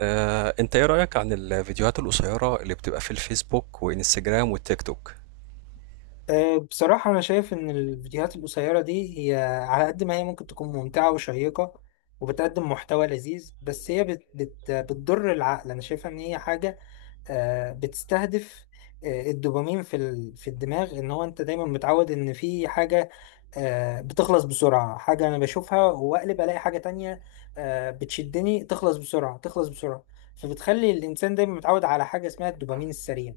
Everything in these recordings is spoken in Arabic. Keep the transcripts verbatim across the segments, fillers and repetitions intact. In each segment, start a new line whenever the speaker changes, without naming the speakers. آه، انت ايه رأيك عن الفيديوهات القصيرة اللي بتبقى في الفيسبوك وانستجرام والتيك توك؟
أه، بصراحة أنا شايف إن الفيديوهات القصيرة دي هي على قد ما هي ممكن تكون ممتعة وشيقة وبتقدم محتوى لذيذ بس هي بت بت بتضر العقل. أنا شايفها إن هي حاجة آه، بتستهدف آه، الدوبامين في ال- في الدماغ. ان هو انت دايما متعود ان في حاجه آه، بتخلص بسرعه، حاجه انا بشوفها واقلب الاقي حاجه تانية، آه، بتشدني، تخلص بسرعه تخلص بسرعه فبتخلي الانسان دايما متعود على حاجه اسمها الدوبامين السريع.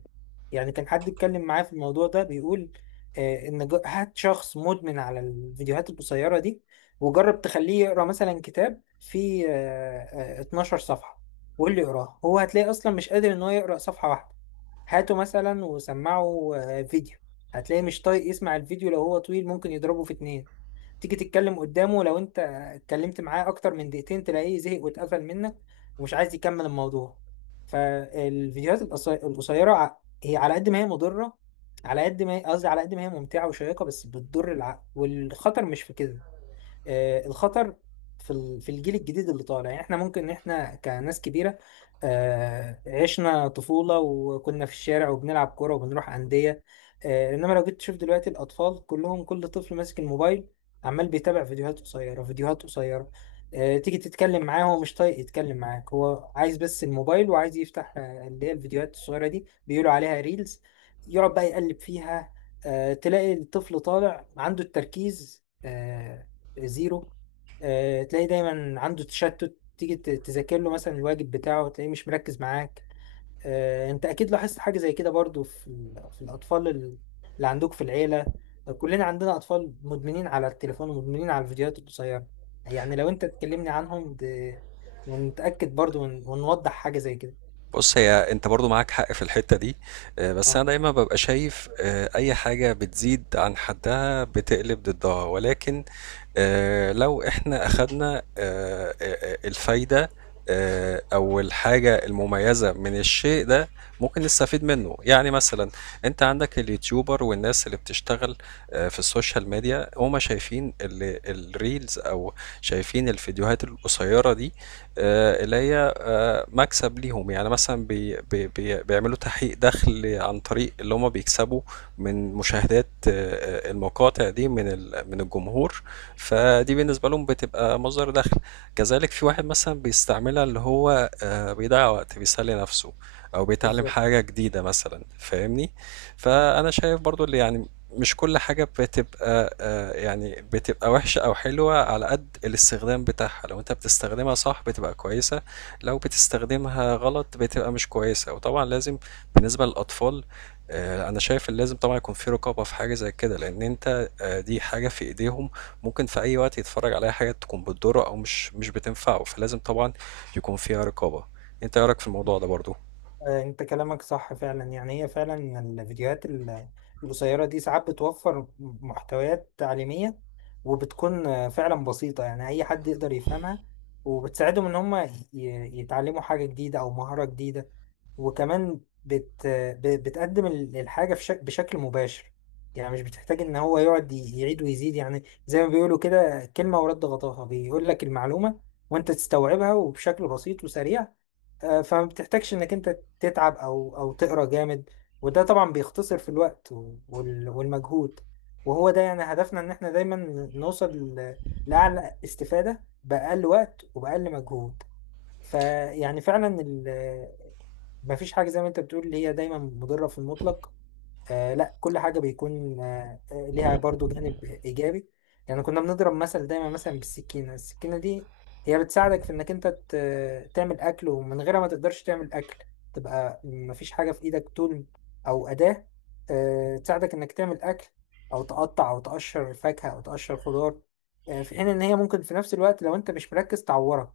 يعني كان حد اتكلم معاه في الموضوع ده بيقول، آه، ان ج- هات شخص مدمن على الفيديوهات القصيره دي، وجرب تخليه يقرا مثلا كتاب فيه آه، آه، اتناشر صفحه، واللي يقراه هو هتلاقي اصلا مش قادر ان هو يقرا صفحه واحده. هاته مثلا وسمعه آه، فيديو، هتلاقيه مش طايق يسمع الفيديو، لو هو طويل ممكن يضربه في اتنين. تيجي تتكلم قدامه، لو انت اتكلمت معاه اكتر من دقيقتين تلاقيه زهق واتقفل منك ومش عايز يكمل الموضوع. فالفيديوهات القصي- القصيره ع- هي على قد ما هي مضره، على قد ما هي قصدي على قد ما هي ممتعه وشيقه بس بتضر العقل. والخطر مش في كده، آه، الخطر في ال- في الجيل الجديد اللي طالع. يعني احنا ممكن ان احنا كناس كبيره آه، عشنا طفوله وكنا في الشارع وبنلعب كوره وبنروح انديه، آه، انما لو جيت تشوف دلوقتي الاطفال كلهم، كل طفل ماسك الموبايل عمال بيتابع فيديوهات قصيره فيديوهات قصيره آه، تيجي تتكلم معاه هو مش طايق يتكلم معاك، هو عايز بس الموبايل وعايز يفتح آه، اللي هي الفيديوهات الصغيره دي، بيقولوا عليها ريلز. يقعد بقى يقلب فيها، آه، تلاقي الطفل طالع عنده التركيز آه، زيرو. آه، تلاقي دايما عنده تشتت، تيجي ت- تذاكر له مثلا الواجب بتاعه تلاقيه مش مركز معاك. آه، انت اكيد لاحظت حاجة زي كده برضو في ال- في الاطفال ال- اللي عندك في العيلة. كلنا عندنا اطفال مدمنين على التليفون ومدمنين على الفيديوهات القصيرة. يعني لو انت تكلمني عنهم د... ونتأكد برضو ون... ونوضح حاجة زي كده.
بص، هي انت برضو معاك حق في الحتة دي. آه، بس انا
اه،
دايما ببقى شايف آه، اي حاجة بتزيد عن حدها بتقلب ضدها، ولكن آآ لو إحنا أخدنا آآ آآ الفايدة آآ أو الحاجة المميزة من الشيء ده، ممكن نستفيد منّه. يعني مثلًا أنت عندك اليوتيوبر والناس اللي بتشتغل آآ في السوشيال ميديا، هم شايفين ال الreels أو شايفين الفيديوهات القصيّرة دي، آآ اللي هي مكسب ليهم. يعني مثلا بي بي بي بيعملوا تحقيق دخل عن طريق اللي هما بيكسبوا من مشاهدات آه، المقاطع دي من ال- من الجمهور. فدي بالنسبة لهم بتبقى مصدر دخل. كذلك في واحد مثلا بيستعملها، اللي هو آه، بيضيع وقت، بيسلي نفسه او بيتعلم
بالظبط.
حاجة جديدة مثلا، فاهمني؟ فانا شايف برضو اللي يعني مش كل حاجة بتبقى آه، يعني بتبقى وحشة أو حلوة، على قد الاستخدام بتاعها. لو أنت بتستخدمها صح بتبقى كويسة، لو بتستخدمها غلط بتبقى مش كويسة. وطبعا لازم بالنسبة للأطفال، آه، أنا شايف إن لازم طبعا يكون في رقابة في حاجة زي كده، لأن أنت آه، دي حاجة في إيديهم ممكن في أي وقت يتفرج عليها، حاجة تكون بتضره أو مش مش بتنفعه. فلازم طبعا يكون فيها رقابة. أنت إيه رأيك في الموضوع ده برضو؟
آه، انت كلامك صح فعلا. يعني هي فعلا الفيديوهات ال- القصيرة دي ساعات بتوفر محتويات تعليمية، وبتكون آه، فعلا بسيطة يعني اي حد يقدر يفهمها، وبتساعدهم ان هم ي- يتعلموا حاجة جديدة او مهارة جديدة. وكمان بت ب- بتقدم ال- الحاجة في شك- بشكل مباشر. يعني مش بتحتاج ان هو يقعد ي- يعيد ويزيد، يعني زي ما بيقولوا كده، كلمة ورد غطاها، بيقول لك المعلومة وانت تستوعبها، وبشكل بسيط وسريع. آه، فما بتحتاجش انك انت تتعب او او تقرا جامد، وده طبعا بيختصر في الوقت و- وال- والمجهود. وهو ده يعني هدفنا، ان احنا دايما نوصل ل- لاعلى استفادة باقل وقت وباقل مجهود. فيعني فعلا ال- مفيش حاجة زي ما انت بتقول اللي هي دايما مضرة في المطلق. آه، لا، كل حاجة بيكون آه آه، ليها برضو جانب إيجابي. يعني كنا بنضرب مثل دايما مثلا بالسكينة. السكينة دي هي بتساعدك في إنك أنت ت- تعمل أكل، ومن غيرها ما تقدرش تعمل أكل، تبقى مفيش حاجة في إيدك طول، أو أداة آه تساعدك إنك تعمل أكل أو تقطع أو تقشر فاكهة أو تقشر خضار. آه، في حين إن هي ممكن في نفس الوقت لو أنت مش مركز تعورك.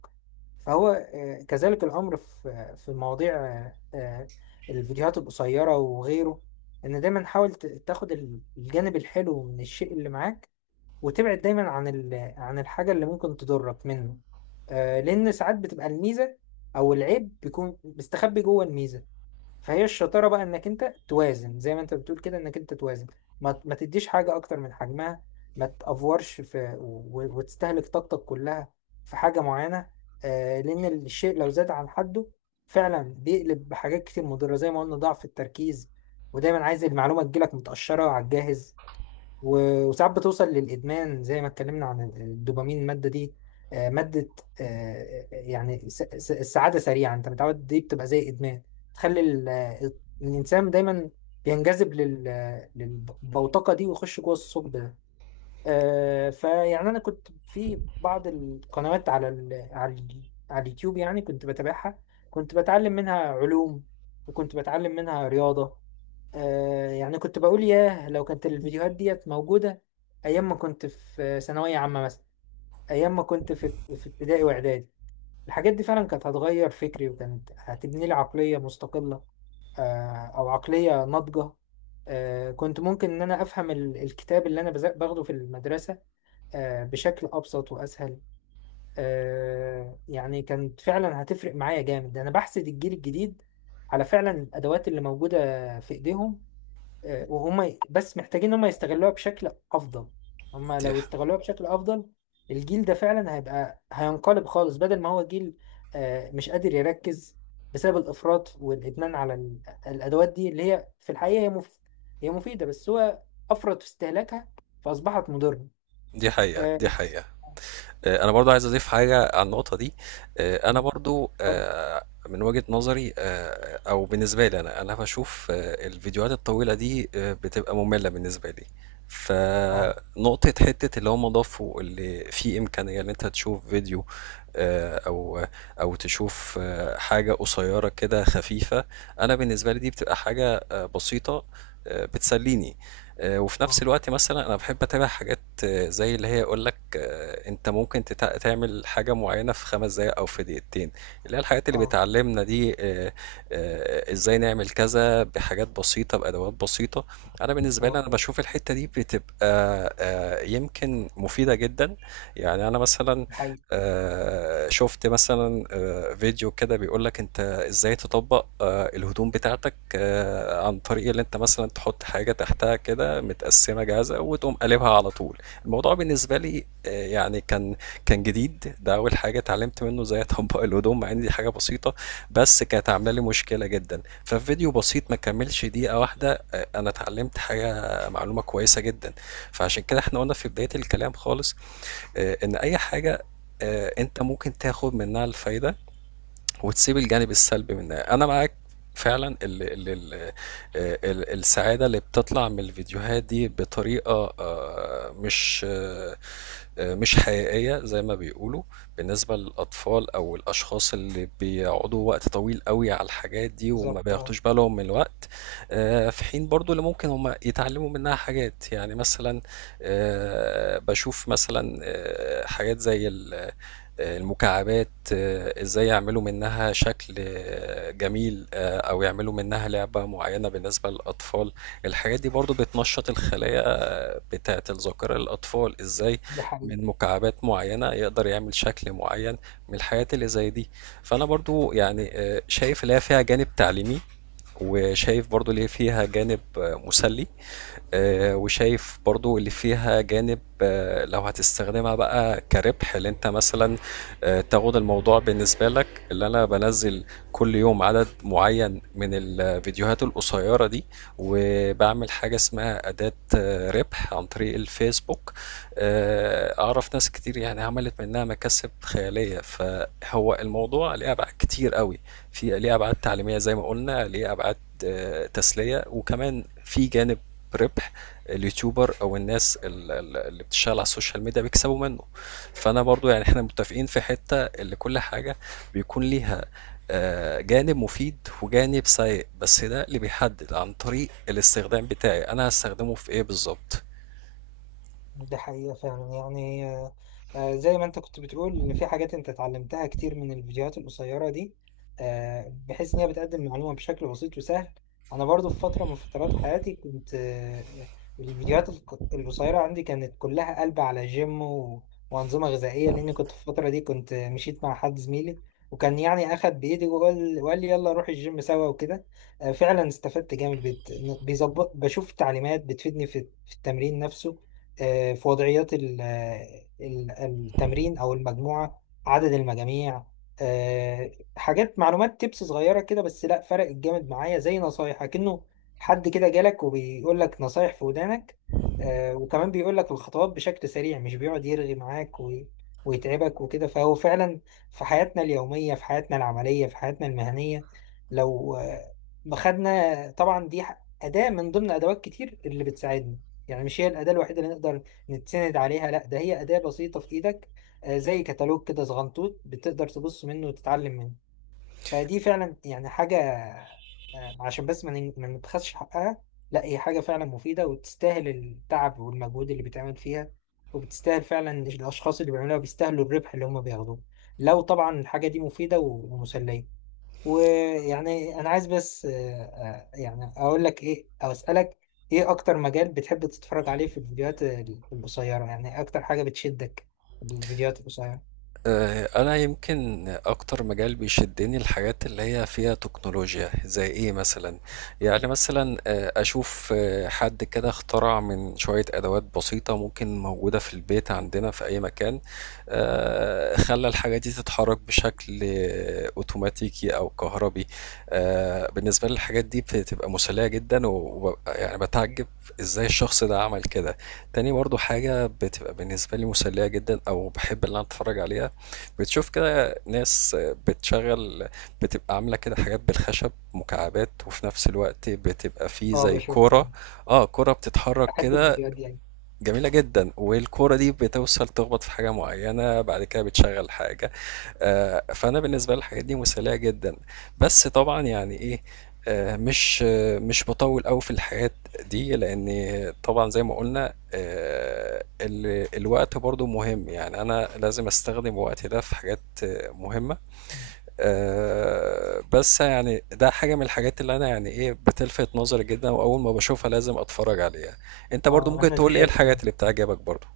فهو آه كذلك الأمر في آه، في مواضيع آه آه، الفيديوهات القصيرة وغيره. ان دايما حاول ت- تاخد ال- الجانب الحلو من الشيء اللي معاك، وتبعد دايما عن ال... عن الحاجة اللي ممكن تضرك منه. آه، لان ساعات بتبقى الميزة او العيب بيكون مستخبي جوه الميزة. فهي الشطاره بقى انك انت توازن، زي ما انت بتقول كده، انك انت توازن، ما, ما تديش حاجه اكتر من حجمها، ما تافورش في و- و- وتستهلك طاقتك كلها في حاجه معينه. آه، لان الشيء لو زاد عن حده فعلا بيقلب بحاجات كتير مضره، زي ما قلنا ضعف التركيز، ودايما عايز المعلومه تجيلك متقشره على الجاهز، و- وساعات بتوصل للإدمان، زي ما اتكلمنا عن الدوبامين. المادة دي آه، مادة آه، يعني س- س- السعادة سريعة، أنت متعود، دي بتبقى زي إدمان تخلي ال- آه، الإنسان دايما بينجذب لل- آه، للبوتقة دي، ويخش جوه الثقب ده. آه، فيعني أنا كنت في بعض القنوات على ال على ال على اليوتيوب، يعني كنت بتابعها، كنت بتعلم منها علوم وكنت بتعلم منها رياضة. آه، يعني كنت بقول ياه، لو كانت الفيديوهات ديت موجودة أيام ما كنت في ثانوية عامة مثلا، أيام ما كنت في في ابتدائي وإعدادي، الحاجات دي فعلا كانت هتغير فكري وكانت هتبني لي عقلية مستقلة آه أو عقلية ناضجة. آه، كنت ممكن إن أنا أفهم ال- الكتاب اللي أنا بز- باخده في المدرسة آه بشكل أبسط وأسهل. آه يعني كانت فعلا هتفرق معايا جامد. ده أنا بحسد الجيل الجديد على فعلا الأدوات اللي موجودة في إيديهم. آه، وهم ي- بس محتاجين ان هم يستغلوها بشكل افضل. هم
دي
لو
ح-
استغلوها بشكل افضل، الجيل ده فعلا هيبقى، هينقلب خالص، بدل ما هو جيل آه، مش قادر يركز بسبب الافراط والادمان على ال- الادوات دي اللي هي في الحقيقه هي مف... هي مفيده بس هو افرط في استهلاكها فاصبحت مضره.
دي حقيقة،
اه،
دي
يس.
حقيقة.
آه،
آه، انا برضو عايز اضيف حاجه على النقطه دي. آه، انا برضو
اتفضل.
آه، من وجهه نظري، آه، او بالنسبه لي، انا انا بشوف آه، الفيديوهات الطويله دي آه، بتبقى ممله بالنسبه لي.
اه،
فنقطة حتة اللي هم ضافوا اللي في إمكانية إن أنت تشوف فيديو، آه، أو أو تشوف آه، حاجة قصيرة كده خفيفة. أنا بالنسبة لي دي بتبقى حاجة آه، بسيطة، آه، بتسليني. آه، وفي نفس
اه،
الوقت مثلا انا بحب اتابع حاجات آه، زي اللي هي يقول لك آه، انت ممكن تتع- تعمل حاجه معينه في خمس دقائق او في دقيقتين، اللي هي الحاجات اللي
اه،
بتعلمنا دي. آه، آه، ازاي نعمل كذا بحاجات بسيطه بادوات بسيطه. انا بالنسبه لي
اه،
انا بشوف الحته دي بتبقى آه، يمكن مفيده جدا. يعني انا مثلا
الحقيقة،
آه، شفت مثلا آه، فيديو كده بيقول لك انت ازاي تطبق آه، الهدوم بتاعتك آه، عن طريق اللي انت مثلا تحط حاجة تحتها كده متقسمة جاهزة وتقوم قلبها على طول. الموضوع بالنسبة لي آه، يعني كان كان جديد، ده اول حاجة اتعلمت منه ازاي اطبق الهدوم، مع ان دي حاجة بسيطة بس كانت عاملة لي مشكلة جدا. ففيديو بسيط ما كملش دقيقة واحدة، آه، انا اتعلمت حاجة، معلومة كويسة جدا. فعشان كده احنا قلنا في بداية الكلام خالص آه، ان اي حاجة آه، انت ممكن تاخد منها الفايدة وتسيب الجانب السلبي منها. انا معاك فعلا. ال ال ال ال السعادة اللي بتطلع من الفيديوهات دي بطريقة آه، مش آه، آه، مش حقيقية زي ما بيقولوا، بالنسبة للأطفال أو الأشخاص اللي بيقعدوا وقت طويل قوي على الحاجات دي وما
بالظبط، اه،
بياخدوش بالهم من الوقت. آه، في حين برضو اللي ممكن هم يتعلموا منها حاجات، يعني مثلا آه، بشوف مثلا آه، حاجات زي ال المكعبات، آه، ازاي يعملوا منها شكل آه، جميل، آه، او يعملوا منها لعبة معينة. بالنسبة للاطفال، الحاجات دي برضو بتنشط الخلايا آه، بتاعة الذاكرة للاطفال، ازاي
دي حقيقة.
من مكعبات معينة يقدر يعمل شكل معين من الحاجات اللي زي دي. فانا برضو يعني آه، شايف ليها فيها جانب تعليمي، وشايف برضو ليه فيها جانب آه، مسلي، آه، وشايف برضو اللي فيها جانب آه، لو هتستخدمها بقى كربح، اللي انت مثلا آه، تاخد الموضوع بالنسبة لك اللي انا بنزل كل يوم عدد معين من الفيديوهات القصيرة دي، وبعمل حاجة اسمها أداة آه، ربح عن طريق الفيسبوك. آه، أعرف ناس كتير يعني عملت منها مكاسب خيالية. فهو الموضوع ليه أبعاد كتير قوي، في ليه أبعاد تعليمية زي ما قلنا، ليه أبعاد آه، تسلية، وكمان في جانب ربح. اليوتيوبر او الناس ال- ال- اللي بتشتغل على السوشيال ميديا بيكسبوا منه. فانا برضو يعني احنا متفقين في حتة اللي كل حاجة بيكون ليها آه، جانب مفيد وجانب سيء، بس ده اللي بيحدد عن طريق الاستخدام بتاعي، انا هستخدمه في ايه بالظبط.
دي حقيقة فعلا. يعني آه، آه، زي ما انت كنت بتقول ان في حاجات انت اتعلمتها كتير من الفيديوهات القصيرة دي، آه، بحيث ان هي بتقدم معلومة بشكل بسيط وسهل. انا برضو في فترة من فترات حياتي كنت آه، الفيديوهات الق- القصيرة عندي كانت كلها قلب على جيم و- وانظمة غذائية، لان كنت في الفترة دي كنت مشيت مع حد زميلي، وكان يعني اخد بايدي وقال وقال لي يلا نروح الجيم سوا وكده. آه، فعلا استفدت جامد بت- بيظبط، بشوف تعليمات بتفيدني في في التمرين نفسه، آه، في وضعيات ال- ال- التمرين، أو المجموعة، عدد المجاميع. آه، حاجات، معلومات تبس صغيرة كده بس لا، فرقت جامد معايا، زي نصايح كأنه حد كده جالك وبيقول لك نصايح في ودانك. آه، وكمان بيقول لك الخطوات بشكل سريع، مش بيقعد يرغي معاك وي- ويتعبك وكده. فهو فعلا في حياتنا اليومية، في حياتنا العملية، في حياتنا المهنية، لو آه، خدنا طبعا دي ح- أداة من ضمن أدوات كتير اللي بتساعدنا، يعني مش هي الأداة الوحيدة اللي نقدر نتسند عليها، لا، ده هي أداة بسيطة في إيدك، آه، زي كتالوج كده صغنطوط، بتقدر تبص منه وتتعلم منه. فدي فعلا يعني حاجة، آه، عشان بس ما ن- ما نبخسش حقها، لا، هي حاجة فعلا مفيدة وتستاهل التعب والمجهود اللي بيتعمل فيها، وبتستاهل فعلا الأشخاص اللي بيعملوها بيستاهلوا الربح اللي هم بياخدوه، لو طبعا الحاجة دي مفيدة ومسلية. ويعني انا عايز بس آه، آه، يعني اقول لك ايه او اسالك، ايه اكتر مجال بتحب تتفرج عليه في الفيديوهات ال- القصيره؟ يعني اكتر حاجه بتشدك في الفيديوهات القصيره؟
آه، انا يمكن اكتر مجال بيشدني الحاجات اللي هي فيها تكنولوجيا. زي ايه مثلا؟ يعني مثلا آه، اشوف آه، حد كده اخترع من شوية ادوات بسيطة ممكن موجودة في البيت عندنا في اي مكان، آه، خلى الحاجة دي تتحرك بشكل آه، اوتوماتيكي او كهربي. آه، بالنسبة لي الحاجات دي بتبقى مسلية جدا، وببقى يعني بتعجب ازاي الشخص ده عمل كده. تاني برضو حاجة بتبقى بالنسبة لي مسلية جدا او بحب ان انا اتفرج عليها، بتشوف كده ناس بتشغل، بتبقى عاملة كده حاجات بالخشب، مكعبات، وفي نفس الوقت بتبقى فيه
اه،
زي
بشوف
كورة،
يعني،
اه كورة بتتحرك
بحب
كده
الفيديوهات دي يعني.
جميلة جدا، والكورة دي بتوصل تخبط في حاجة معينة بعد كده بتشغل حاجة. آآ، فأنا بالنسبة لي الحاجات دي مسلية جدًا، بس طبعًا يعني إيه، آآ، مش آه، مش باطوّل أوي في الحاجات دي، لإن طبعًا زي ما قُلنا، آآ، ال الوقت برضه مهم، يعني أنا لازم أستخدم وقتي ده في حاجات آه، مهمة، آآ، بس يعني ده حاجة من الحاجات اللي أنا يعني إيه، بتلفت نظري جدًا، وأول ما باشوفها لازم أتفرّج عليها. أنت برضه
اه،
ممكن
انا
تقول لي إيه
زيك
الحاجات
فعلا.
اللي بتعجبك برضه؟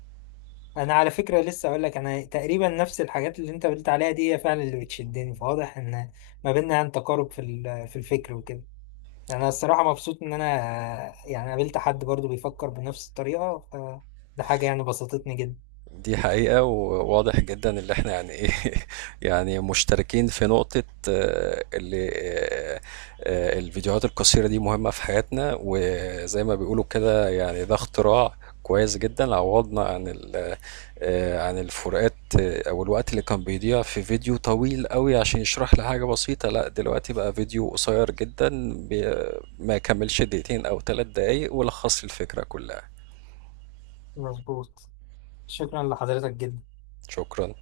انا على فكره لسه اقول لك، انا تقريبا نفس الحاجات اللي انت قلت عليها دي هي فعلا اللي بتشدني، فواضح ان ما بيننا يعني تقارب في ال- في الفكر وكده. يعني انا الصراحه مبسوط ان انا آه، يعني قابلت حد برضو بيفكر بنفس الطريقه، فده حاجه يعني بسطتني جدا.
دي حقيقة، وواضح جدا اللي احنا يعني ايه يعني مشتركين في نقطة. آه، اللي آه، آه، الفيديوهات القصيرة دي مهمة في حياتنا، وزي ما بيقولوا كده يعني ده اختراع كويس جدا، عوضنا عن ال- آه، عن الفروقات آه، او الوقت اللي كان بيضيع في فيديو طويل قوي عشان يشرح لي حاجة بسيطة. لا دلوقتي بقى فيديو قصير جدا بي- ما يكملش دقيقتين او ثلاث دقايق، ولخص لي الفكرة كلها.
مظبوط. شكرا لحضرتك جدا.
شكرا.